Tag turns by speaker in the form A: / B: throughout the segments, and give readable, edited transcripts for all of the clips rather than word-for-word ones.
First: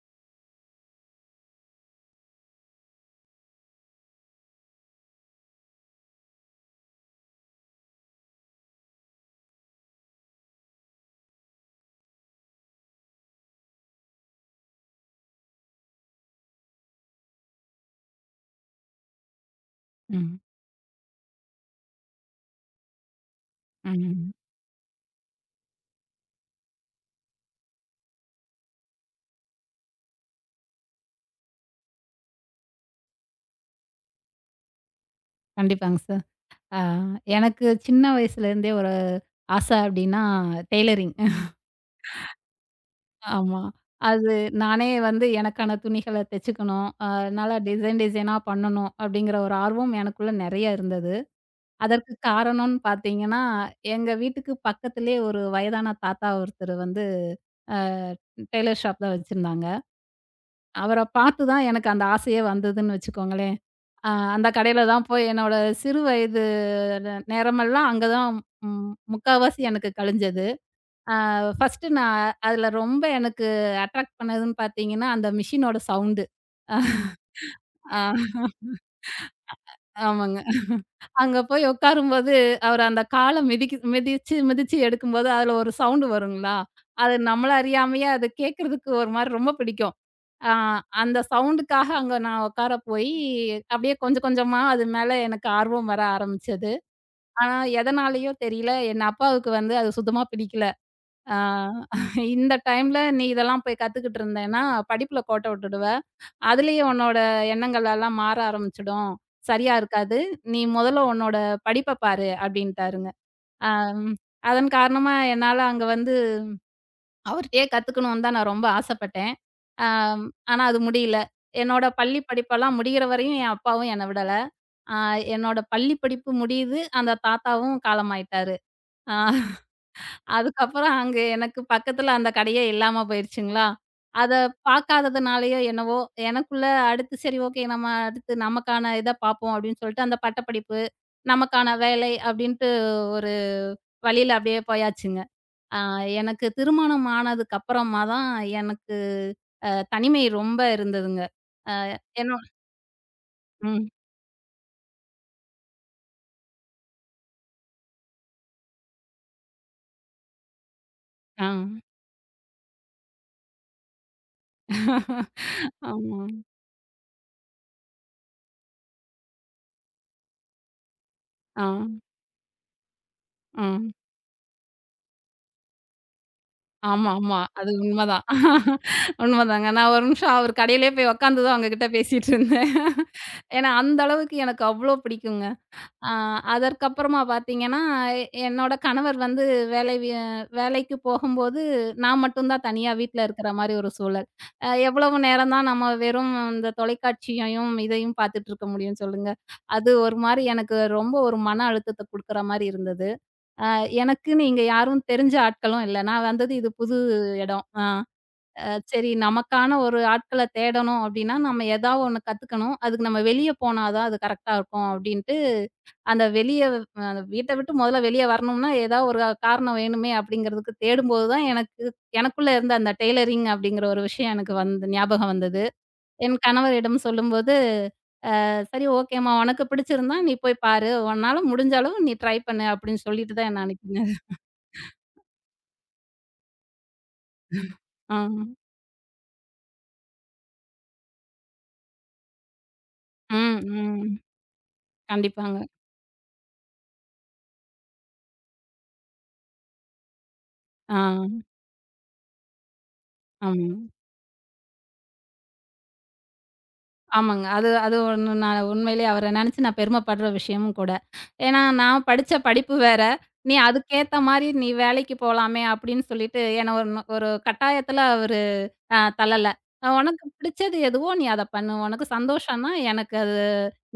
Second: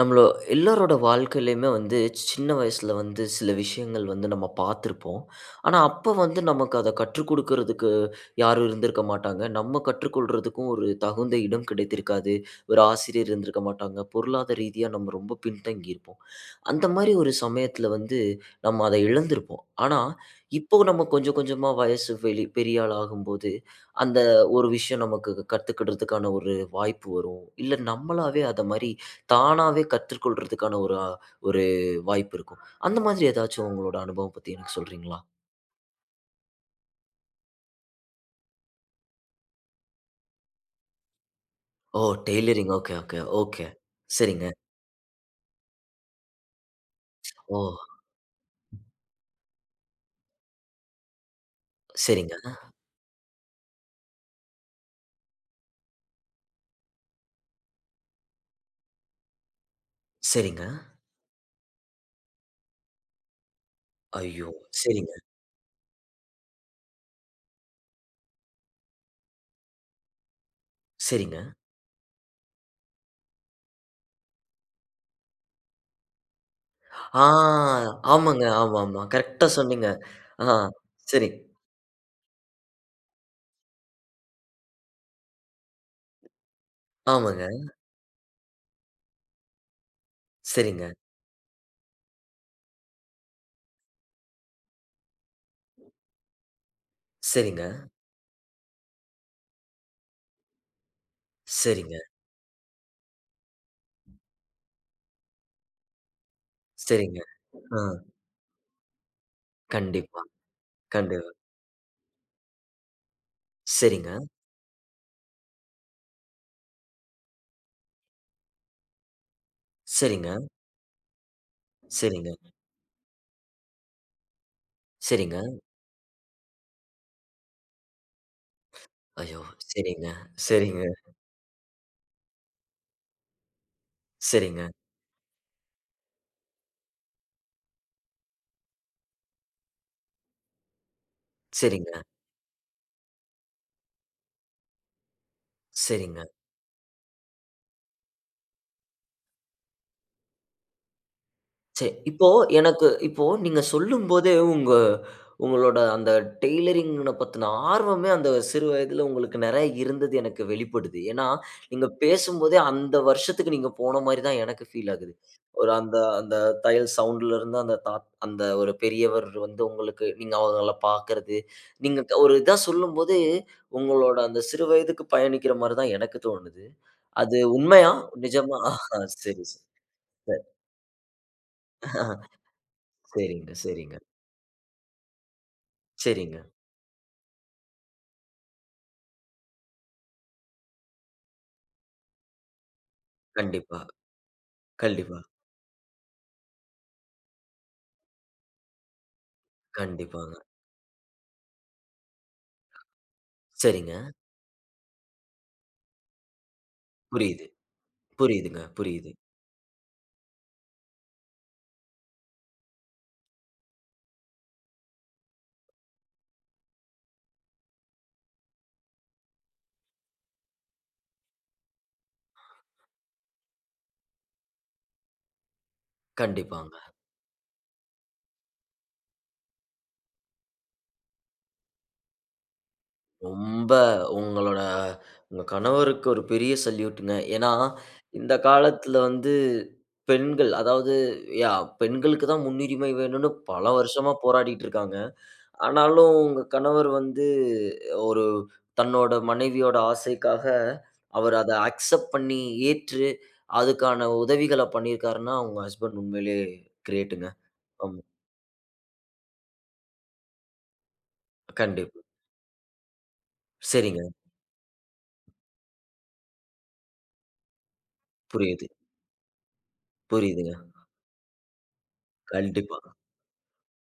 A: நம்மளோ எல்லாரோட வாழ்க்கையிலயுமே வந்து சின்ன வயசுல வந்து சில விஷயங்கள் வந்து நம்ம பார்த்துருப்போம். ஆனா, அப்ப வந்து நமக்கு அத கற்றுக் குடுக்குறதுக்கு யாரும் இருந்திருக்க மாட்டாங்க. நம்ம கற்றுக்கொள்றதுக்கும் ஒரு தகுந்த இடம் கிடைத்திருக்காது. ஒரு ஆசிரியர் இருந்திருக்க மாட்டாங்க. பொருளாதார ரீதியா நம்ம ரொம்ப பின்தங்கி இருப்போம். அந்த மாரி ஒரு சமயத்துல வந்து நம்ம அத இழந்திருப்போம். ஆனா,
B: ம்.
A: இப்போ நம்ம கொஞ்சம் கொஞ்சமா வயசு வெளி பெரிய ஆள் ஆகும்போது, அந்த
B: ம்.
A: ஒரு விஷயம் நமக்கு கத்துக்கிறதுக்கான ஒரு வாய்ப்பு வரும். இல்ல நம்மளாவே அத மாரி தானாவே கற்றுக்கொள்றதுக்கான ஒரு ஒரு வாய்ப்பு இருக்கும். அந்த மாதிரி ஏதாச்சும் உங்களோட அனுபவம் பத்தி எனக்கு சொல்றீங்களா?
B: கண்டிப்பாங்க சார். ஆ எனக்கு சின்ன வயசுலேருந்தே ஒரு ஆசை அப்டின்னா டெய்லரிங்.
A: ஓ! டெய்லரிங். ஓகே, ஓகே,
B: ஆமா.
A: ஓகே.
B: அது
A: சரிங்க.
B: நானே வந்து எனக்கான துணிகள தெச்சுக்கணும். நல்லா
A: ஓ!
B: டிசைன் டிசைனா பண்ணணும் அப்டிங்கிற ஒரு ஆர்வம் எனக்குள்ள நெறைய இருந்தது. அதற்கு
A: சரிங்க,
B: காரணம்னு பார்த்தீங்கன்னா, எங்க வீட்டுக்கு பக்கத்திலேயே ஒரு வயதான தாத்தா ஒருத்தர் வந்து அ டெய்லர் ஷாப் தான் வச்சிருந்தாங்க.
A: சரிங்க.
B: அவர பார்த்து தான் எனக்கு அந்த ஆசையே வந்ததுன்னு வச்சுக்கோங்களேன். ஆ அந்த
A: ஐயோ!
B: கடையில தான்
A: சரிங்க,
B: போய் என்னோட சிறு வயது நேரமெல்லாம் அங்க தான் முக்காவாசி எனக்கு கழிஞ்சது.
A: சரிங்க.
B: ஃபர்ஸ்ட்டு நான் அதுல ரொம்ப எனக்கு அட்ராக்ட் பண்ணதுன்னு பார்த்தீங்கன்னா, அந்த மிஷினோட சவுண்டு.
A: ஆ
B: ஆ
A: ஆமாங்க. ஆமாமா. கரெக்ட்டா சொன்னீங்க.
B: ஆமாங்க.
A: ஆ சரி.
B: அங்க போய் உட்காரும்போது, அவரு அந்த கால மிதிக்கு மிதிச்சு, மிதிச்சு எடுக்கும்போது அதுல ஒரு சவுண்டு வருங்களா? அது நம்மள
A: ஆமாங்க.
B: அறியாமயே அது கேட்கறதுக்கு ஒரு மாரி ரொம்ப பிடிக்கும். ஆ
A: சரிங்க,
B: அந்த சவுண்டுக்காக அங்க நான் உட்கார போயி, அப்படியே கொஞ்சம் கொஞ்சமா அது மேல எனக்கு ஆர்வம் வர ஆரம்பிச்சது. ஆனா
A: சரிங்க,
B: எதனாலயோ தெரியல, என் அப்பாவுக்கு வந்து அது சுத்தமா பிடிக்கல. ஆ
A: சரிங்க,
B: இந்த டைம்ல நீ இதெல்லாம் போய் கத்துக்கிட்டு இருந்தேன்னா, படிப்புல கோட்ட விட்டுடுவ. அதுலயே உன்னோட
A: சரிங்க. ஆ
B: எண்ணங்கள் எல்லாம் மாற ஆரம்பிச்சுடும். சரியா இருக்காது.
A: கண்டிப்பா,
B: நீ முதல்ல
A: கண்டிப்பா.
B: உன்னோட படிப்ப பாரு அப்டின்ட்டாருங்க.
A: சரிங்க,
B: ஆம். அதன் காரணமா என்னால அங்க வந்து அவர்ட்டயே கத்துக்கணும்னு தான் நான் ரொம்ப ஆசைப்பட்டேன். ஆம்.
A: சரிங்க,
B: ஆனா அது முடியல. என்னோட பள்ளி
A: சரிங்க,
B: படிப்பெல்லாம் முடியிற வரையும் என் அப்பாவும் என்ன விடல. ஆ
A: சரிங்க.
B: என்னோட பள்ளி படிப்பு முடியுது. அந்த தாத்தாவும் காலமாயிட்டாரு. ஆ
A: ஐயோ! சரிங்க, சரிங்க,
B: அதுக்கப்புறம் அங்க எனக்கு பக்கத்துல அந்த கடையே இல்லாம போயிருச்சுங்களா. அத
A: சரிங்க,
B: பார்க்காததுனாலயோ என்னவோ, எனக்குள்ள அடுத்து சரி ஓகே நம்ம அடுத்து நமக்கான இத பார்ப்போம் அப்படின்னு சொல்லிட்டு அந்த பட்டப்படிப்பு, நமக்கான
A: சரிங்க,
B: வேலை அப்படின்ட்டு ஒரு வழியில அப்படியே போயாச்சுங்க. ஆ
A: சரிங்க.
B: எனக்கு திருமணம் ஆனதுக்கு அப்புறமா தான் எனக்கு தனிமை ரொம்ப இருந்ததுங்க.
A: சரி. இப்போ
B: என்னோ
A: எனக்கு இப்போ நீங்க
B: ம்.
A: சொல்லும்போதே, உங்களோட அந்த டெய்லரிங்ன பத்தின ஆர்வமே அந்த சிறு வயதில உங்களுக்கு நெறைய இருந்தது எனக்கு வெளிப்படுது. ஏன்னா,
B: ஆ.
A: நீங்க பேசும்போதே அந்த வருஷத்துக்கு நீங்க போன மாரி தான் எனக்கு ஃபீல் ஆகுது. ஒரு அந்த
B: ஆமா.
A: அந்த தையல் சவுண்ட்லருந்து அந்த ஒரு பெரியவர் வந்து உங்களுக்கு நீங்க அவங்கள பார்க்கறது,
B: ஆ.
A: நீங்க க ஒரு இதா சொல்லும்போது,
B: ஆ.
A: உங்களோட அந்த சிறு வயதுக்கு பயணிக்கிற மாரி தான் எனக்கு தோணுது.
B: ஆமா,
A: அது
B: ஆமா. அது
A: உண்மையா?
B: உண்மதான்.
A: நிஜமா? ஆஹா, சரி, சரி.
B: உண்மதாங்க. நான் ஒரு நிமிஷம் அவரு கடையிலேயே போய் உட்காந்து தான் உங்ககிட்ட
A: ஆஹா,
B: பேசிட்டு இருந்தேன்.
A: சரிங்க,
B: ஏன்னா,
A: சரிங்க,
B: அந்த அளவுக்கு எனக்கு அவ்ளோ பிடிக்குங்க. ஆ
A: சரிங்க.
B: அதற்கப்புறமா பார்த்தீங்கன்னா, என்னோட கணவர் வந்து வேலை வி வேலைக்கு போகும்போது, நான் மட்டும் தான் தனியா வீட்ல இருக்கிற மாரி
A: கண்டிப்பா,
B: ஒரு சூழல். எவ்வளவு
A: கண்டிப்பா,
B: நேரம் தான் நம்ம வெறும் இந்த தொலைக்காட்சியையும், இதையும் பார்த்துட்டு இருக்க முடியும் சொல்லுங்க. அது ஒரு
A: கண்டிப்பாங்க.
B: மாரி எனக்கு ரொம்ப ஒரு மன அழுத்தத்த குடுக்குற மாரி இருந்தது. அ
A: சரிங்க.
B: எனக்குன்னு இங்க யாரும் தெரிஞ்ச ஆட்களும் இல்ல. நான் வந்தது இது புது
A: புரியுது,
B: இடம். ஆ
A: புரியுதுங்க,
B: அ சரி
A: புரியுது.
B: நமக்கான ஒரு ஆட்கள தேடணும் அப்டின்னா, நம்ம ஏதா ஒண்ணு கத்துக்கணும். அதுக்கு நம்ம வெளிய போனா தான் அது கரெக்ட்டா இருக்கும் அப்டின்ட்டு, அந்த வெளிய அ வீட்ட விட்டு மொதல்ல வெளிய வரணும்னா, ஏதா ஒரு காரணம் வேணுமே அப்டிங்கிறதுக்கு தேடும்போது தான் எனக்குள்ள இருந்த அந்த டெய்லரிங் அப்டிங்கிற ஒரு விஷயம் எனக்கு வந்து ஞாபகம் வந்தது. என்
A: கண்டிப்பாங்க.
B: கணவரிடம் சொல்லும்போது, "சரி ஓகேம்மா உனக்கு பிடிச்சிருந்தா நீ போய் பாரு. உன்னால முடிஞ்ச அளவு நீ ட்ரை பண்ணு" அப்டின்னு சொல்லிட்டு தான் என்ன
A: ரொம்ப
B: அனுப்பினாரு.
A: உங்களோட உங்க கணவருக்கு ஒரு பெரிய சல்யூட்டுங்க. ஏன்னா,
B: ஆ.
A: இந்த காலத்துல வந்து பெண்கள் அதாவது யா பெண்களுக்கு தான் முன்னுரிமை வேணும்னு
B: ம்,
A: பல வருஷமா
B: ம்.
A: போராடிட்டு இருக்காங்க.
B: கண்டிப்பாங்க.
A: ஆனாலும் உங்க கணவர் வந்து ஒரு தன்னோட மனைவியோட ஆசைக்காக அவர்
B: ஆ,
A: அத அக்செப்ட் பண்ணி ஏற்று
B: ஆமா.
A: அதுக்கான உதவிகள பண்ணியிருக்காருன்னா, உங்க ஹஸ்பண்ட் உண்மையிலேயே கிரேட்டுங்க.
B: ஆமாங்க. அது அது
A: ஆமா.
B: ஒண்ணு நான் உண்மையிலேயே அவர நெனச்சு நான் பெருமைப்படுற விஷயமும் கூட. ஏன்னா,
A: கண்டிப்பா.
B: நான் படிச்ச படிப்பு வேற. நீ
A: சரிங்க.
B: அதுக்கேத்த மாரி நீ வேலைக்கு போலாமே அப்படின்னு சொல்லிட்டு, என்ன ஒரு ஒரு கட்டாயத்துல அவரு
A: புரியுது,
B: தள்ளல. உனக்கு
A: புரியுதுங்க.
B: பிடிச்சது எதுவோ நீ அத பண்ணு. உனக்கு சந்தோஷம்னா
A: கண்டிப்பா,
B: எனக்கு அது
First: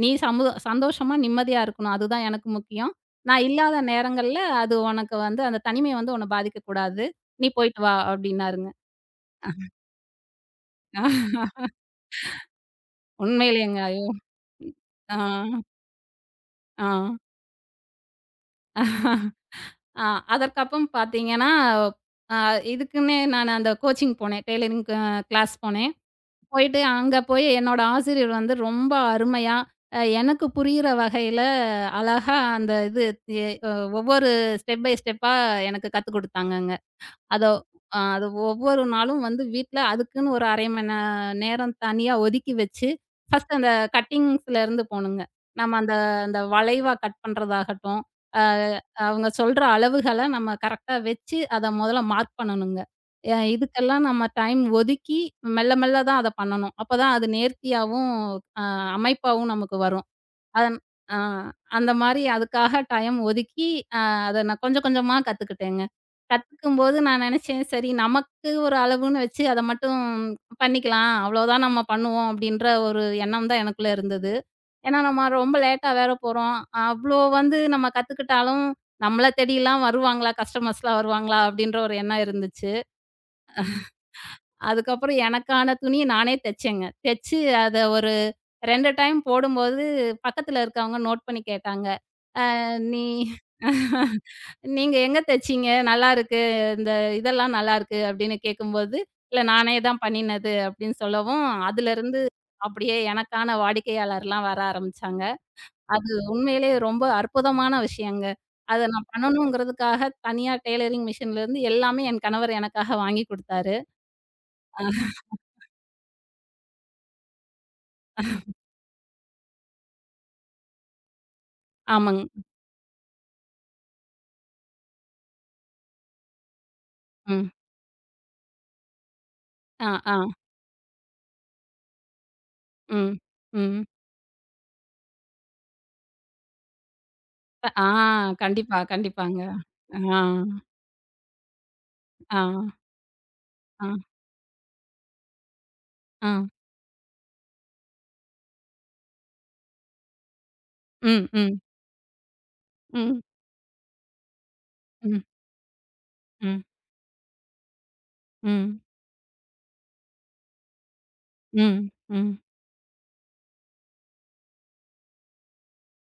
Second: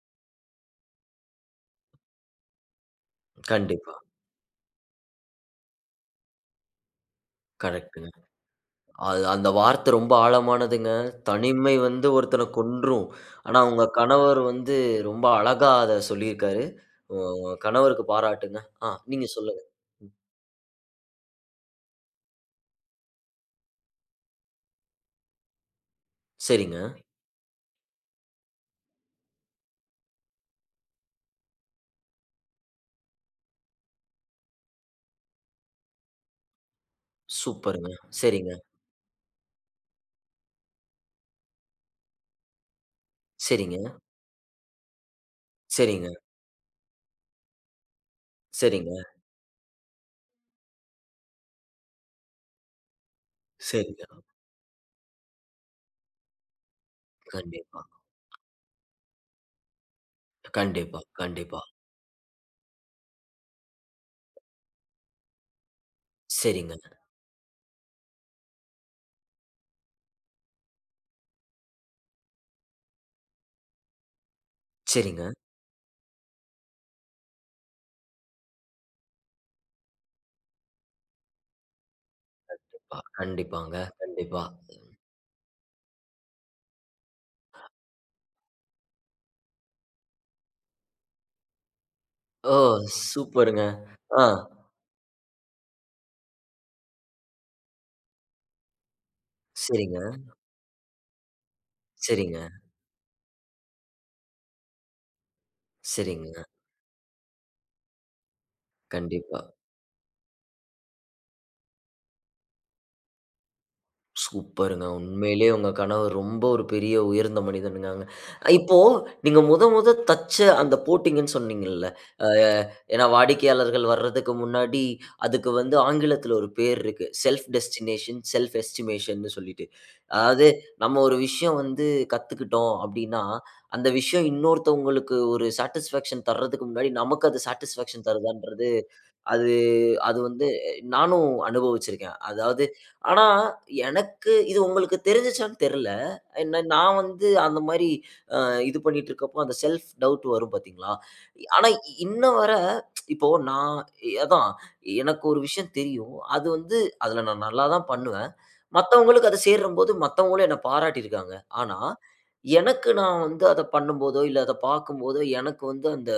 B: நீ சமு சந்தோஷமா, நிம்மதியா இருக்கணும். அதுதான் எனக்கு முக்கியம். நான் இல்லாத
A: கண்டிப்பா.
B: நேரங்கள்ல அது உனக்கு வந்து அந்த தனிமை வந்து உன்ன பாதிக்கக்கூடாது. நீ போயிட்டு வா
A: கரெக்ட்டுங்க.
B: அப்படின்னாருங்க.
A: அது அந்த வார்த்தை ரொம்ப ஆழமானதுங்க. தனிமை வந்து ஒருத்தன கொன்றும். ஆனா,
B: உண்மையிலேங்க.
A: உங்க
B: ஐயோ!
A: கணவர் வந்து
B: ஆ,
A: ரொம்ப அழகா அத சொல்லியிருக்காரு.
B: ஆ.
A: உங்க கணவருக்கு பாராட்டுங்க. நீங்க சொல்லுங்க.
B: ஆ அதற்கப்புறம் பார்த்தீங்கன்னா, அ இதுக்குன்னே நான் அந்த கோச்சிங் போனேன். டெய்லரிங் க கிளாஸ் போனேன்.
A: சரிங்க.
B: போயிட்டு அங்க போய் என்னோட ஆசிரியர் வந்து ரொம்ப அருமையா, எனக்கு புரியிற வகையில அழகா அந்த இது எ ஒவ்வொரு ஸ்டெப் பை ஸ்டெப்பா எனக்கு கத்துக் குடுத்தாங்கங்க. அதோ
A: சூப்பருங்க.
B: அ அது
A: சரிங்க,
B: ஒவ்வொரு நாளும் வந்து வீட்ல அதுக்குன்னு ஒரு 1/2 மணி நேரம் தனியா ஒதுக்கி வச்சு, ஃபர்ஸ்ட் அந்த
A: சரிங்க,
B: கட்டிங்ஸ்லேருந்து போணுங்க. நம்ம அந்த
A: சரிங்க,
B: அந்த வளைவா கட் பண்றதாகட்டும், அ
A: சரிங்க,
B: அவங்க சொல்ற அளவுகள நம்ம கரெக்ட்டா வச்சு, அத முதல்ல மார்க் பண்ணணுங்க.
A: சரிங்க.
B: இதுக்கெல்லாம் நம்ம டைம் ஒதுக்கி மெல்ல மெல்ல தான் அத பண்ணணும். அப்பதான் அது
A: கண்டிப்பா,
B: நேர்த்தியாவும், அ அமைப்பாவும் நமக்கு வரும். அதன்
A: கண்டிப்பா,
B: ஆ
A: கண்டிப்பா.
B: அந்த மாரி அதுக்காக டைம் ஒதுக்கி, அ அத நான் கொஞ்சம் கொஞ்சமா கத்துக்கிட்டேங்க.
A: சரிங்க,
B: கத்துக்கும்போது நான் நெனச்சேன், சரி நமக்கு ஒரு அளவுன்னு வச்சு அத மட்டும் பண்ணிக்கலாம். அவ்வளோதான் நம்ம பண்ணுவோம் அப்படின்ற ஒரு எண்ணம் தான் எனக்குள்ள இருந்தது. ஏன்னா நம்ம
A: சரிங்க.
B: ரொம்ப லேட்டா வேற போறோம். அவ்வளோ வந்து நம்ம கத்துக்கிட்டாலும், நம்மள தேடிலாம் வருவாங்களா? கஸ்டமர்ஸ்லாம் வருவாங்களா? அப்படின்ற ஒரு எண்ணம் இருந்துச்சு.
A: கண்டிப்பாங்க, கண்டிப்பா.
B: அதுக்கப்புறம் எனக்கான துணிய நானே தச்சேங்க. தச்சு அத ஒரு 2 டைம் போடும்போது பக்கத்துல இருக்கவங்க நோட் பண்ணி கேட்டாங்க.
A: ஓ!
B: நீ
A: சூப்பருங்க. ஆ.
B: நீங்க எங்க தச்சீங்க? நல்லாருக்கு. இந்த இதெல்லாம் நல்லாருக்கு அப்படின்னு கேட்கும்போது, இல்ல நானே
A: சரிங்க,
B: தான் பண்ணினது அப்படின்னு சொல்லவும், அதுலருந்து
A: சரிங்க.
B: அப்படியே எனக்கான வாடிக்கையாளர்லாம் வர ஆரம்பிச்சாங்க. அது
A: சரிங்க.
B: உண்மையிலேயே ரொம்ப அற்புதமான விஷயங்க. அத நான்
A: கண்டிப்பா.
B: பண்ணணுங்கிறதுக்காக தனியா டெய்லரிங் மிஷின்லேருந்து எல்லாமே என் கணவர் எனக்காக வாங்கி குடுத்தாரு.
A: சூப்பருங்க. உண்மையிலேயே உங்க கணவர் ரொம்ப ஒரு பெரிய உயர்ந்த மனிதனுங்க. அங்க. இப்போ நீங்க முத முத தச்ச அந்த போட்டீங்கன்னு சொன்னீங்கல்ல.
B: ஆமாங்க.
A: அ ஏன்னா வாடிக்கையாளர்கள் வர்றதுக்கு முன்னாடி அதுக்கு வந்து ஆங்கிலத்தில ஒரு பேர் இருக்கு. செல்ஃப்
B: ம்.
A: டெஸ்டினேஷன், செல்ஃப் எஸ்டிமேஷன்னு சொல்லிட்டு.
B: ஆ, ஆ.
A: அதாவது நம்ம ஒரு விஷயம் வந்து கத்துக்கிட்டோம்
B: ம்.
A: அப்டின்னா,
B: ம்.
A: அந்த விஷயம் இன்னொருத்தவங்களுக்கு ஒரு சாட்டிஸ்ஃபேக்ஷன் தர்றதுக்கு முன்னாடி நமக்கு அது
B: ஆ
A: சாட்டிஸ்ஃபேக்ஷன் தருதான்றது
B: கண்டிப்பா, கண்டிப்பாங்க.
A: அது அது
B: ஆ,
A: வந்து நானும் அனுபவிச்சிருக்கேன்.
B: ஆ,
A: அதாவது ஆனா
B: ஆ,
A: எனக்கு இது உங்களுக்கு தெரிஞ்சுச்சான்னு தெரியல.
B: ஆ.
A: என்ன நான் வந்து அந்த மாரி இது பண்ணிட்டு இருக்கப்போ அந்த செல்ஃப் டவுட் வரும் பார்த்தீங்களா?
B: ம், ம்,
A: ஆனா இன்ன வர
B: ம்,
A: இப்போ நான் அதான்
B: ம்.
A: எனக்கு ஒரு விஷயம் தெரியும். அது
B: ம்.
A: வந்து அதில நான் நல்லா தான் பண்ணுவேன்.
B: ம்.
A: மத்தவங்களுக்கு அது சேரும்போது மத்தவங்களும் என்ன பாராட்டியிருக்காங்க. ஆனா,
B: ம். ம்.
A: எனக்கு நான் வந்து அத பண்ணும்போதோ, இல்ல அத பார்க்கும்போதோ, எனக்கு வந்து அந்த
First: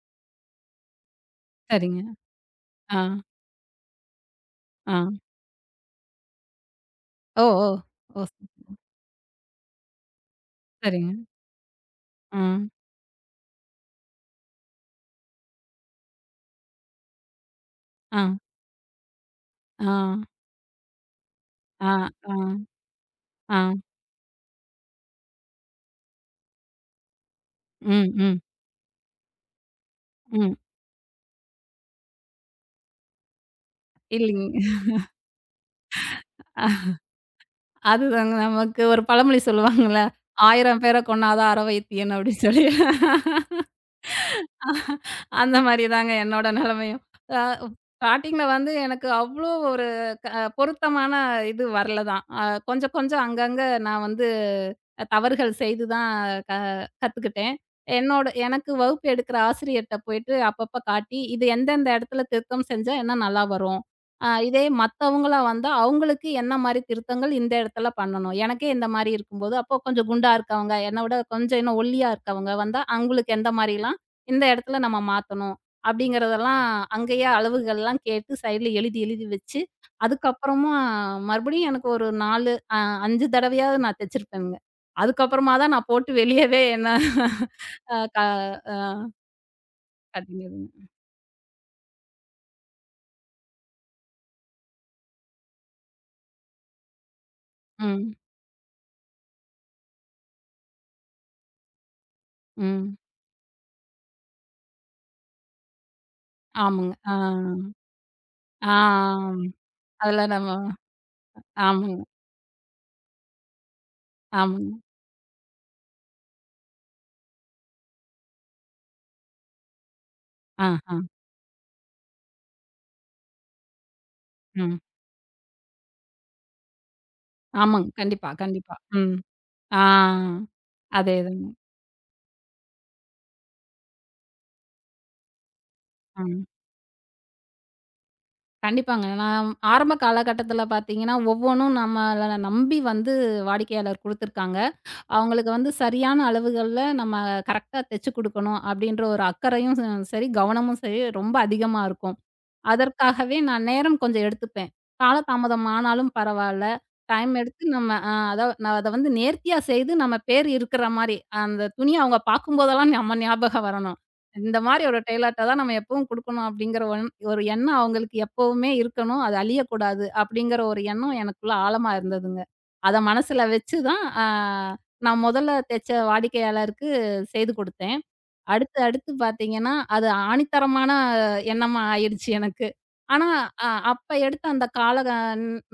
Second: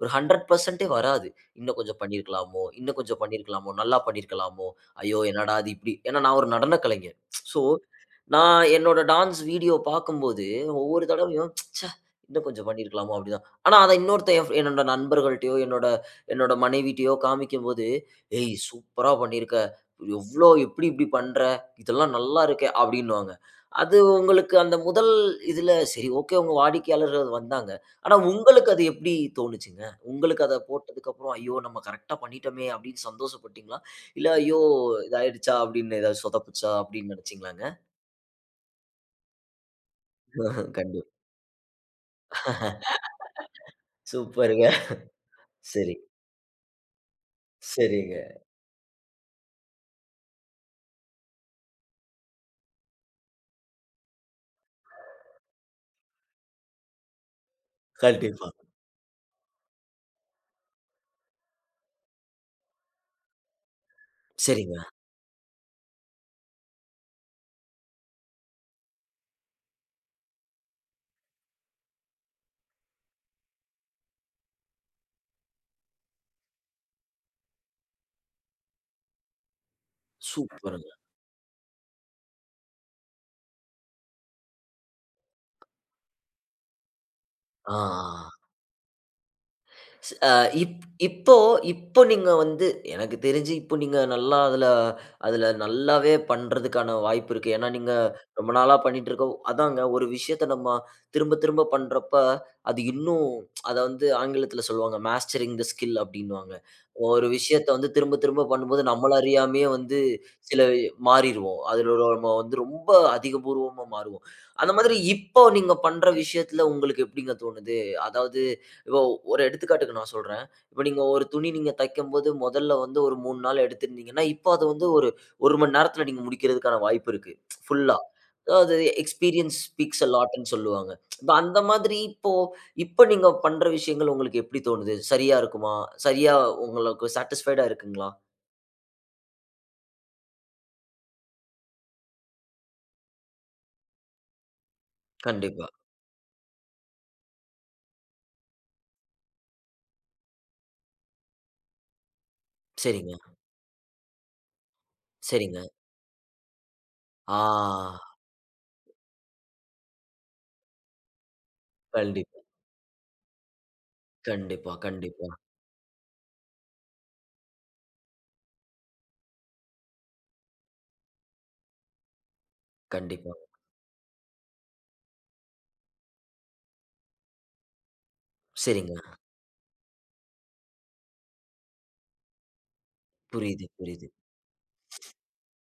A: ஒரு 100% வராது. இன்னும் கொஞ்சம்
B: சரிங்க.
A: பண்ணியிருக்கலாமோ, இன்னும்
B: ஆ.
A: கொஞ்சம் பண்ணியிருக்கலாமோ, நல்லா பண்ணியிருக்கலாமோ,
B: ஆ.
A: ஐயோ! என்னடா இது இப்படி ஏன்னா நான் ஒரு நடன கலைஞர்.
B: ஓ!
A: ஸோ,
B: ஓ! ஓ!
A: நான் என்னோட டான்ஸ் வீடியோ பார்க்கும்போது, ஒவ்வொரு
B: சரிங்க.
A: தடவையும் ச்சே!
B: ஆ.
A: இன்னும் கொஞ்சம் பண்ணியிருக்கலாமோ அப்படிதான். ஆனா அத இன்னொருத்தன் என்னோட நண்பர்கள்ட்டயோ, என்னோட என்னோட மனைவிட்டயோ காமிக்கும்போது,
B: ஆ.
A: "ஏய்! சூப்பரா பண்ணியிருக்க.
B: ஆ.
A: எவ்ளோ எப்படி இப்படி பண்ற?"
B: ஆ.
A: இதெல்லாம்
B: ஆ.
A: நல்லா இருக்கே! அப்படின்னுவாங்க.
B: ஆ.
A: அது உங்களுக்கு அந்த முதல் இதுல சரி ஓகே உங்க வாடிக்கையாளர்கள் வந்தாங்க.
B: ம்.
A: ஆனா
B: ம்.
A: உங்களுக்கு அது எப்படி தோணுச்சுங்க? உங்களுக்கு அத
B: ம்.
A: போட்டதுக்கு அப்புறம், ஐயோ! நம்ம கரெக்ட்டா பண்ணிட்டோமே அப்படின்னு சந்தோஷப்பட்டீங்களா? இல்ல ஐயோ!
B: இல்லைங்க.
A: இதாயிடுச்சா அப்படின்னு ஏதாவது சொதப்புச்சா அப்படின்னு நினைச்சீங்களாங்க?
B: அதுதாங்க நமக்கு ஒரு பழமொழி சொல்லுவாங்கல்ல, "1000 பேர
A: கண்டிப்பா.
B: கொன்னாதான் அரை வைத்தியன்" அப்படின்னு சொல்லி.
A: சூப்பருங்க.
B: அந்த மாரி
A: சரி.
B: தாங்க என்னோட நிலைமையும். அ
A: சரிங்க.
B: ஸ்டார்ட்டிங்ல வந்து எனக்கு அவ்ளோ ஒரு க பொருத்தமான இது வரல தான். கொஞ்சம் கொஞ்சம் அங்கங்க நான் வந்து தவறுகள் செய்து தான் க கத்துக்கிட்டேன்.
A: கண்டிப்பா.
B: எனக்கு வகுப்பு எடுக்கிற ஆசிரியர்ட்ட போயிட்டு அப்பப்ப காட்டி, இது எந்தெந்த இடத்துல திருத்தம் செஞ்சா என்ன நல்லா வரும். இதே
A: சரிங்க.
B: மத்தவங்களா வந்தா அவங்களுக்கு என்ன மாரி திருத்தங்கள் இந்த இடத்துல பண்ணணும். எனக்கே இந்த மாரி இருக்கும்போது, அப்போ கொஞ்சம் குண்டா இருக்கவங்க, என்ன விட கொஞ்சம் இன்னும் ஒல்லியா இருக்கவங்க வந்தா அவங்களுக்கு எந்த மாரிலாம் இந்த இடத்துல நம்ம மாத்தணும். அப்படிங்கிறதெல்லாம் அங்கேயே அளவுகள்லாம் கேட்டு சைடுல எழுதி, எழுதி வச்சு, அதுக்கப்புறமா
A: சூப்பருங்க.
B: மறுபடியும் எனக்கு ஒரு 4 அ 5 தடவையாவது நான் தச்சிருப்பேங்க. அதுக்கப்புறமா தான் நான் போட்டு வெளியவே என்ன
A: ஆ.
B: அ க
A: ஆ.
B: அ
A: ஸ் அ இப்
B: காட்டினதுங்க.
A: இப்போ இப்போ நீங்க வந்து எனக்கு தெரிஞ்சு இப்போ நீங்க நல்லா அதுல அதுல நல்லாவே பண்றதுக்கான வாய்ப்பு இருக்கு. ஏன்னா, நீங்க
B: ம்,
A: ரொம்ப நாளா பண்ணிட்டு இருக்க அதாங்க ஒரு விஷயத்த நம்ம திரும்ப திரும்ப பண்றப்ப, அது
B: ம்.
A: இன்னும் அத வந்து ஆங்கிலத்துல சொல்லுவாங்க. மாஸ்டரிங் த ஸ்கில் அப்படின்னுவாங்க.
B: ஆமாங்க. ஆ,
A: ஒரு விஷயத்த வந்து திரும்ப திரும்ப
B: ஆ.
A: பண்ணும்போது நம்மள அறியாமயே வந்து
B: அதுல நம்ம
A: சில மாறிருவோம். அதுல
B: ஆமாங்க,
A: ஒரு- நம்ம வந்து ரொம்ப அதிகபூர்வமா மாறுவோம்.
B: ஆமாங்க.
A: அந்த மாதிரி இப்போ நீங்க பண்ற விஷயத்துல உங்களுக்கு எப்படிங்க தோணுது? அதாவது ஒரு எடுத்துக்காட்டுக்கு நான் சொல்றேன். இப்ப
B: ஆஹா.
A: நீங்க ஒரு துணி நீங்க தைக்கும்போது முதல்ல வந்து ஒரு 3 நாள் எடுத்திருந்தீங்கன்னா, இப்போ அது
B: ம்.
A: வந்து ஒரு 1 மணி நேரத்துல நீங்க முடிக்கிறதுக்கான வாய்ப்பு இருக்கு.
B: ஆமாங்க.
A: ஃபுல்லா.
B: கண்டிப்பா,
A: அதாவது
B: கண்டிப்பா. ம்.
A: எக்ஸ்பீரியன்ஸ்
B: ஆ.
A: ஸ்பீக்ஸ் எ லாட்ன்னு சொல்லுவாங்க. இப்ப
B: அதேதாங்க.
A: அந்த மாதிரி இப்போ இப்ப நீங்க பண்ற விஷயங்கள் உங்களுக்கு எப்படி தோணுது? சரியா இருக்குமா?
B: அ.
A: சரியா உங்களுக்கு சாட்டிஸ்ஃபைடா இருக்குங்களா?
B: கண்டிப்பாங்க. நான் ஆரம்ப காலகட்டத்தில பார்த்தீங்கன்னா, ஒவ்வொன்னும் நம்மள நம்பி வந்து வாடிக்கையாளர் குடுத்துருக்காங்க. அவங்களுக்கு
A: கண்டிப்பா.
B: வந்து சரியான அளவுகள்ல நம்ம கரெக்ட்டா தச்சு குடுக்கணும், அப்படின்ற ஒரு அக்கறையும் சரி, கவனமும் சரி ரொம்ப அதிகமா இருக்கும்.
A: சரிங்க,
B: அதற்காகவே நான் நேரம் கொஞ்சம் எடுத்துப்பேன்.
A: சரிங்க.
B: காலதாமதம் ஆனாலும் பரவால்ல. டைம்
A: ஆ
B: எடுத்து நம்ம அ அத நான் அத வந்து நேர்த்தியா செய்து நம்ம பேர் இருக்கிற மாரி, அந்த துணிய அவங்க
A: கண்டிப்பா,
B: பார்க்கும்போதெல்லாம் நம்ம ஞாபகம் வரணும். இந்த
A: கண்டிப்பா,
B: மாரி ஒரு
A: கண்டிப்பா,
B: டெய்லர்ட்ட தான் நம்ம எப்பவும் குடுக்கணும் அப்படிங்கிற ஒரு எண்ணம் அவங்களுக்கு எப்பவுமே இருக்கணும். அது அழியக்கூடாது அப்படிங்கிற ஒரு எண்ணம் எனக்குள்ள ஆழமா இருந்ததுங்க. அத
A: கண்டிப்பா.
B: மனசுல வச்சு தான் நான் முதல்ல தச்ச வாடிக்கையாளருக்கு செய்து குடுத்தேன். அடுத்து,
A: சரிங்க.
B: அடுத்து பார்த்தீங்கன்னா, அது ஆணித்தரமான எண்ணமா ஆயிடுச்சு எனக்கு. ஆனா,
A: புரியுது, புரியுது.
B: அப்ப எடுத்த அந்த கால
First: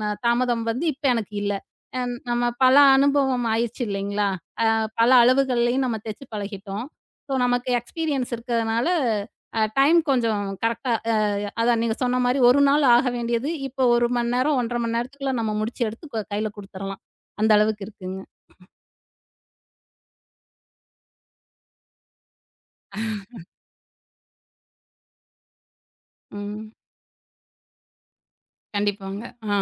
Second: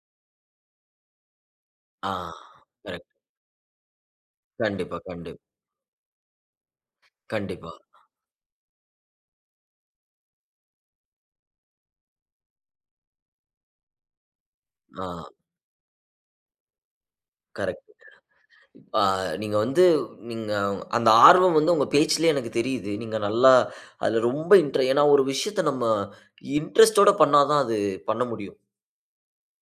B: தாமதம் வந்து இப்ப எனக்கு இல்ல. அ
A: ஆ
B: நம்ம பல
A: கரெக்ட்.
B: அனுபவம் ஆயிருச்சு இல்லைங்களா? அ
A: கண்டிப்பா,
B: பல
A: கண்டிப்
B: அளவுகள்லயும் நம்ம தச்சு பழகிட்டோம். ஸோ, நமக்கு
A: கண்டிப்பா.
B: எக்ஸ்பீரியன்ஸ் இருக்கிறதுனால, டைம் கொஞ்சம் கரெக்ட்டா அதான் நீங்க சொன்ன மாரி 1 நாள் ஆக வேண்டியது, இப்போ 1 மணி நேரம், 1 1/2 மணி
A: ஆ.
B: நேரத்துக்குள்ள நம்ம முடிச்சு எடுத்து கையில குடுத்துறலாம். அந்த அளவுக்கு
A: கரெக்ட்.
B: இருக்குங்க.
A: ஆ நீங்க வந்து நீங்க அந்த ஆர்வம் வந்து உங்க பேச்சிலயே எனக்கு தெரியுது. நீங்க நல்லா அதுல ரொம்ப ஏன்னா ஒரு விஷயத்த நம்ம
B: ம்.
A: இன்ட்ரெஸ்ட்டோட பண்ணா தான் அது பண்ண முடியும்.
B: கண்டிப்பாங்க. ஆ.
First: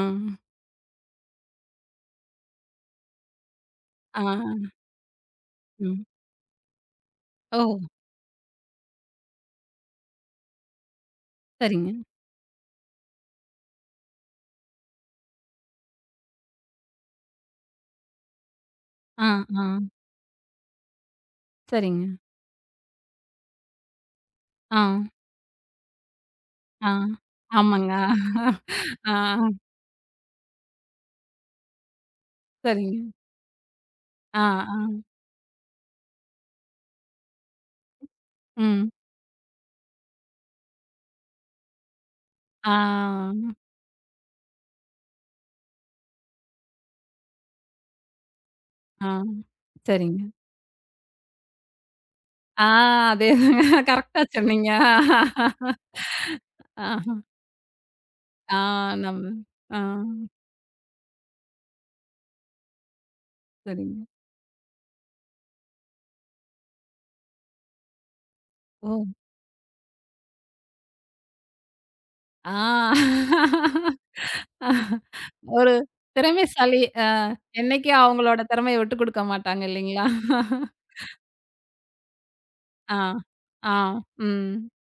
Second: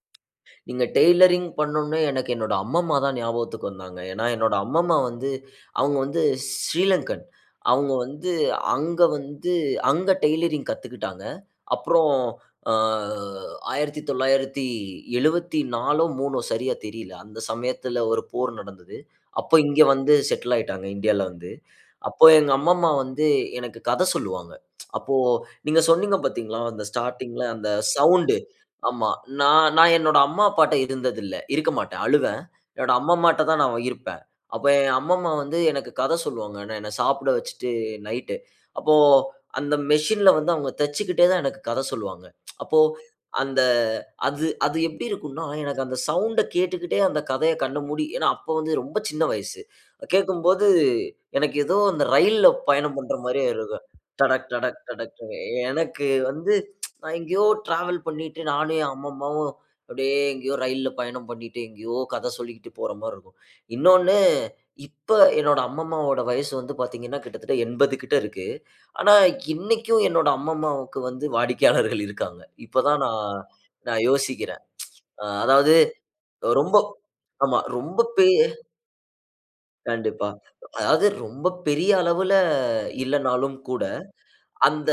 A: நீங்க டெய்லரிங் பண்ணோன்னே எனக்கு என்னோட அம்மம்மா தான் ஞாபகத்துக்கு வந்தாங்க.
B: ஆ.
A: ஏன்னா, என்னோட அம்மம்மா வந்து அவங்க
B: ம்.
A: வந்து ஸ்ரீலங்கன்.
B: ஓ!
A: அவங்க வந்து அங்க வந்து அங்க டெய்லரிங் கத்துக்கிட்டாங்க.
B: சரிங்க.
A: அப்புறம் அ 1974ஓ 3ஓ சரியா தெரியல. அந்த சமயத்துல ஒரு போர் நடந்தது.
B: ஆ,
A: அப்போ
B: ஆ.
A: இங்க வந்து செட்டில் ஆயிட்டாங்க இந்தியால வந்து.
B: சரிங்க.
A: அப்போ எங்க அம்மம்மா வந்து எனக்கு கத சொல்லுவாங்க.
B: ஆ,
A: அப்போ நீங்க சொன்னீங்க பார்த்தீங்களா, அந்த
B: ஆ.
A: ஸ்டார்ட்டிங்ல அந்த
B: ஆமாங்க.
A: சவுண்ட் ஆமா.
B: ஆ,
A: நான் நான் என்னோட அம்மா, அப்பாட்ட இருந்ததில்ல. இருக்க மாட்டேன். அழுவேன். என்னோட
B: சரிங்க.
A: அம்மம்மாட்ட தான் நான் இருப்பேன்.
B: ஆ,
A: அப்ப என்
B: ஆ.
A: அம்மம்மா வந்து எனக்கு கதை சொல்லுவாங்க. நான் என்ன சாப்பிட வச்சுட்டு நைட்டு.
B: ம்.
A: அப்போ அந்த மெஷின்ல வந்து அவங்க தச்சுக்கிட்டே தான் எனக்கு கதை சொல்லுவாங்க. அப்போ
B: ஆ,
A: அந்த அது அது எப்படி இருக்கும்னா, எனக்கு அந்த சவுண்ட கேட்டுக்கிட்டே அந்த கதைய கண்ண மூடி ஏன்னா அப்ப வந்து ரொம்ப
B: ஆ.
A: சின்ன வயசு.
B: சரிங்க.
A: கேட்கும்போது எனக்கு ஏதோ அந்த ரயில்ல
B: ஆ
A: பயணம் பண்ற மாரியே
B: அதேதாங்க.
A: இருக்கும்.
B: கரெக்ட்டா
A: டடக்,
B: சொன்னீங்க.
A: டடக், டடக். எனக்கு வந்து
B: ஆஹா.
A: நான் எங்கேயோ டிராவல் பண்ணிட்டு
B: ஆ
A: நானும் என்
B: நம்ம
A: அம்மம்மாவும்
B: ஆ
A: அப்படியே எங்கேயோ ரயில்ல பயணம் பண்ணிட்டு எங்கேயோ கதை சொல்லிக்கிட்டு போற மாரி இருக்கும்.
B: சரிங்க.
A: இன்னொன்னு இப்ப என்னோட அம்மம்மாவோட வயசு வந்து பார்த்தீங்கன்னா, கிட்டத்தட்ட 80 கிட்ட இருக்கு.
B: ஓ!
A: ஆனா இன்னைக்கும் என்னோட அம்மம்மாவுக்கு வந்து வாடிக்கையாளர்கள் இருக்காங்க. இப்ப
B: ஆ.
A: தான் நான் நான் யோசிக்கிறேன்.
B: ஒரு
A: அதாவது ரொம்ப
B: திறமைசாலி
A: ஆமா
B: என்னைக்கும்
A: ரொம்ப பெ
B: அவங்களோட திறமைய விட்டு குடுக்க மாட்டாங்க இல்லைங்களா?
A: கண்டிப்பா. அதாவது ரொம்ப பெரிய அளவுல
B: ஆ,
A: இல்லனாலும்
B: ஆ.
A: கூட,
B: ம்,
A: அந்த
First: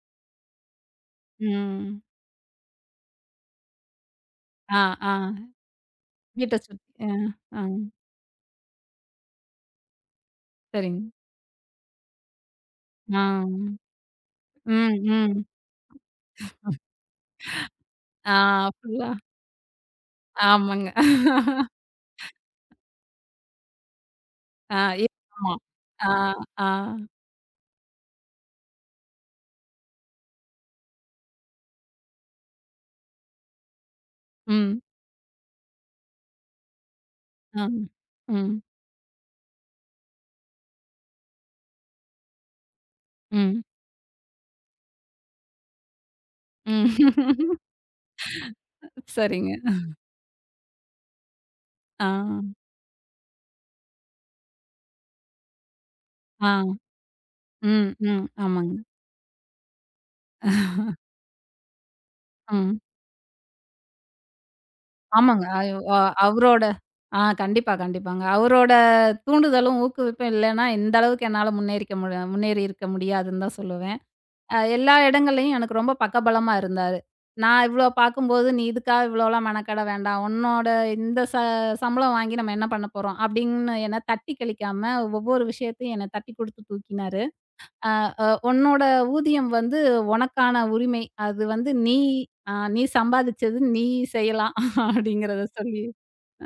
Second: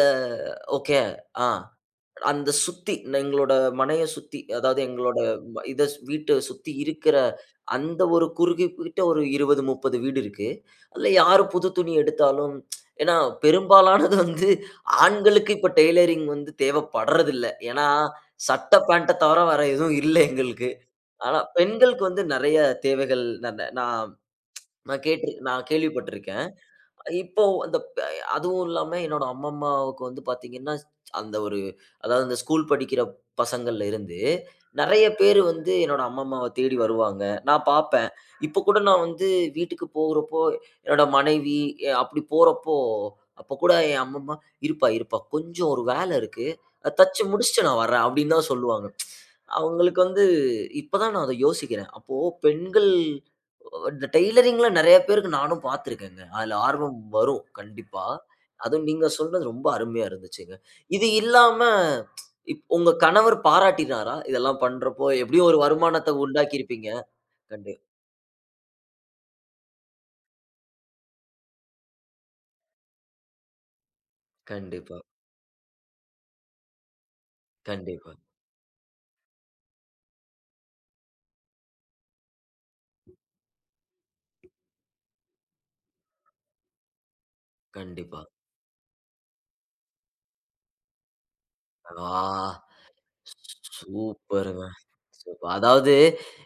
A: ஓகே. ஆ.
B: ம்.
A: எங்களோட மனைய சுத்தி, அதாவது
B: ஆ, ஆ.
A: எங்களோட வ இத வீட்ட
B: வீட்ட
A: சுத்தி
B: சுத்தி. அ,
A: இருக்கிற
B: ஆ.
A: அந்த ஒரு குறுகிப்பிட்ட ஒரு 20, 30 வீடு இருக்கு.
B: சரிங்க.
A: அதுல யாரு புது துணி எடுத்தாலும் ஏன்னா
B: ஆ.
A: பெரும்பாலானது வந்து
B: ம், ம்.
A: ஆண்களுக்கு இப்ப டெய்லரிங் வந்து தேவைப்படுறதில்ல. ஏன்னா
B: ஆ
A: சட்ட,
B: ஃபுல்லா
A: பேண்ட்ட தவிர வேற எதுவும் இல்ல எங்களுக்கு.
B: ஆமாங்க.
A: ஆனா பெண்களுக்கு வந்து நெறைய தேவைகள் ந ந நான்
B: ஆ
A: நான்
B: இ
A: கேட்டு
B: ஆமா.
A: நான்
B: ஆ,
A: கேள்விப்பட்டிருக்கேன்.
B: ஆ.
A: இப்போ அந்த ப அதுவும் இல்லாம என்னோட அம்மம்மாவுக்கு வந்து பார்த்தீங்கன்னா, அந்த ஒரு அதாவது இந்த ஸ்கூல் படிக்கிற பசங்கள்ல இருந்து,
B: ம்,
A: நெறைய பேரு வந்து என்னோட அம்மம்மாவ தேடி வருவாங்க.
B: ஆ.
A: நான் பார்ப்பேன்.
B: ம்,
A: இப்போ கூட நான் வந்து வீட்டுக்கு போகுறப்போ, என்னோட மனைவி அப்படி போறப்போ, அப்போ
B: ம்,
A: கூட என் அம்மம்மா, "இருப்பா, இருப்பா கொஞ்சம் ஒரு வேல இருக்கு.
B: ம்.
A: அத தச்சு முடிச்சுட்டு நான் வரேன்." அப்படின்னு தான் சொல்லுவாங்க.
B: சரிங்க.
A: அவங்களுக்கு வந்து இப்ப தான் நான் அத யோசிக்கிறேன்.
B: ஆ,
A: அப்போ பெண்கள் இந்த டெய்லரிங்ல நெறைய பேருக்கு நானும் பார்த்துருக்கேங்க.
B: ஆ.
A: அதுல ஆர்வம் வரும்
B: ம்,
A: கண்டிப்பா.
B: ம். ஆமாங்க.
A: அதுவும் நீங்க சொன்னது ரொம்ப அருமையா இருந்துச்சுங்க. இது இல்லாம
B: ம்.
A: உங்க கணவர் பாராட்டினாரா? இதெல்லாம் பண்றப்போ
B: ஆமாங்க.
A: எப்படியும் ஒரு
B: அயோ அ
A: வருமானத்த
B: அவரோட
A: உண்டாக்கியிருப்பீங்க.
B: ஆ கண்டிப்பா,
A: கண்டி
B: கண்டிப்பாங்க. அவரோட தூண்டுதலும், ஊக்குவிப்பும் இல்லன்னா, இந்த அளவுக்கு என்னால முன்னேறிக்க முன்னேறி இருக்க முடியாதுன்னு தான் சொல்லுவேன். எல்லா
A: கண்டிப்பா,
B: இடங்கள்லயும் எனக்கு ரொம்ப பக்கபலமா இருந்தாரு. நான் இவ்ளோ
A: கண்டிப்பா,
B: பார்க்கும்போது, "நீ இதுக்கா இவ்ளோலாம் மெனக்கெட வேண்டாம். உன்னோட இந்த சம்பளம் வாங்கி நம்ம என்ன பண்ண போறோம்?" அப்படின்னு என்ன தட்டி கழிக்காம ஒவ்வொரு விஷயத்தையும் என்ன தட்டி குடுத்து தூக்கினாரு. அ
A: கண்டிப்பா.
B: அ "உன்னோட ஊதியம் வந்து உனக்கான உரிமை. அது வந்து நீ
A: ஆ.
B: நீ சம்பாதிச்சது நீ செய்யலாம்."
A: சூப்பருங்க.
B: அப்படிங்கிறத
A: சூப்பர்.
B: சொல்லி
A: அதாவது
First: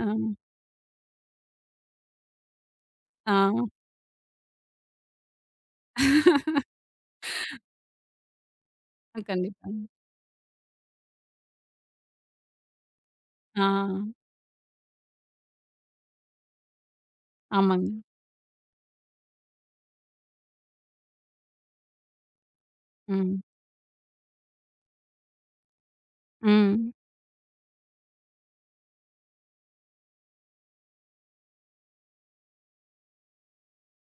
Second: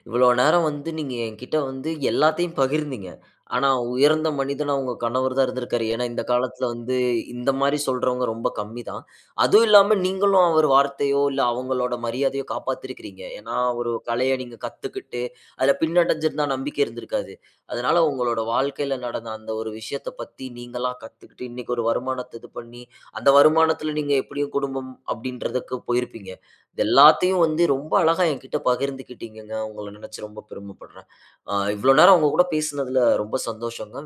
B: அ
A: இவ்வளோ நேரம் வந்து நீங்க என்கிட்ட வந்து எல்லாத்தையும் பகிர்ந்தீங்க.
B: ஆ
A: ஆனா, உயர்ந்த மனிதனா உங்க கணவர் தான் இருந்திருக்காரு. ஏன்னா, இந்த காலத்துல வந்து இந்த மாரி சொல்றவங்க ரொம்ப கம்மி தான். அதுவும்
B: கண்டிப்பா.
A: இல்லாம நீங்களும் அவர் வார்த்தையோ, இல்ல அவங்களோட மரியாதையோ காப்பாத்திருக்கிறீங்க. ஏன்னா,
B: ஆ
A: ஒரு கலைய நீங்க கத்துக்கிட்டு, அதுல பின்னடைஞ்சிருந்தா நம்பிக்கை இருந்திருக்காது.
B: ஆமாங்க.
A: அதனால உங்களோட வாழ்க்கையில நடந்த அந்த ஒரு விஷயத்த பத்தி நீங்களா கத்துக்கிட்டு, இன்னைக்கு ஒரு வருமானத்த இது பண்ணி, அந்த
B: ம்.
A: வருமானத்துல நீங்க எப்படியும் குடும்பம் அப்படின்றதுக்கு போயிருப்பீங்க. இது
B: ம்.
A: எல்லாத்தையும் வந்து ரொம்ப அழகா என்கிட்ட பகிர்ந்துக்கிட்டீங்கங்க. உங்கள நினைச்சு ரொம்ப பெருமைப்படுறேன். இவ்ளோ நேரம் உங்க கூட பேசினதுல ரொம்ப சந்தோஷங்க.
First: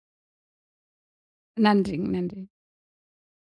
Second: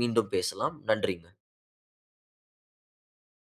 A: மீண்டும் பேசலாம். நன்றிங்க.
B: நன்றிங்க, நன்றி.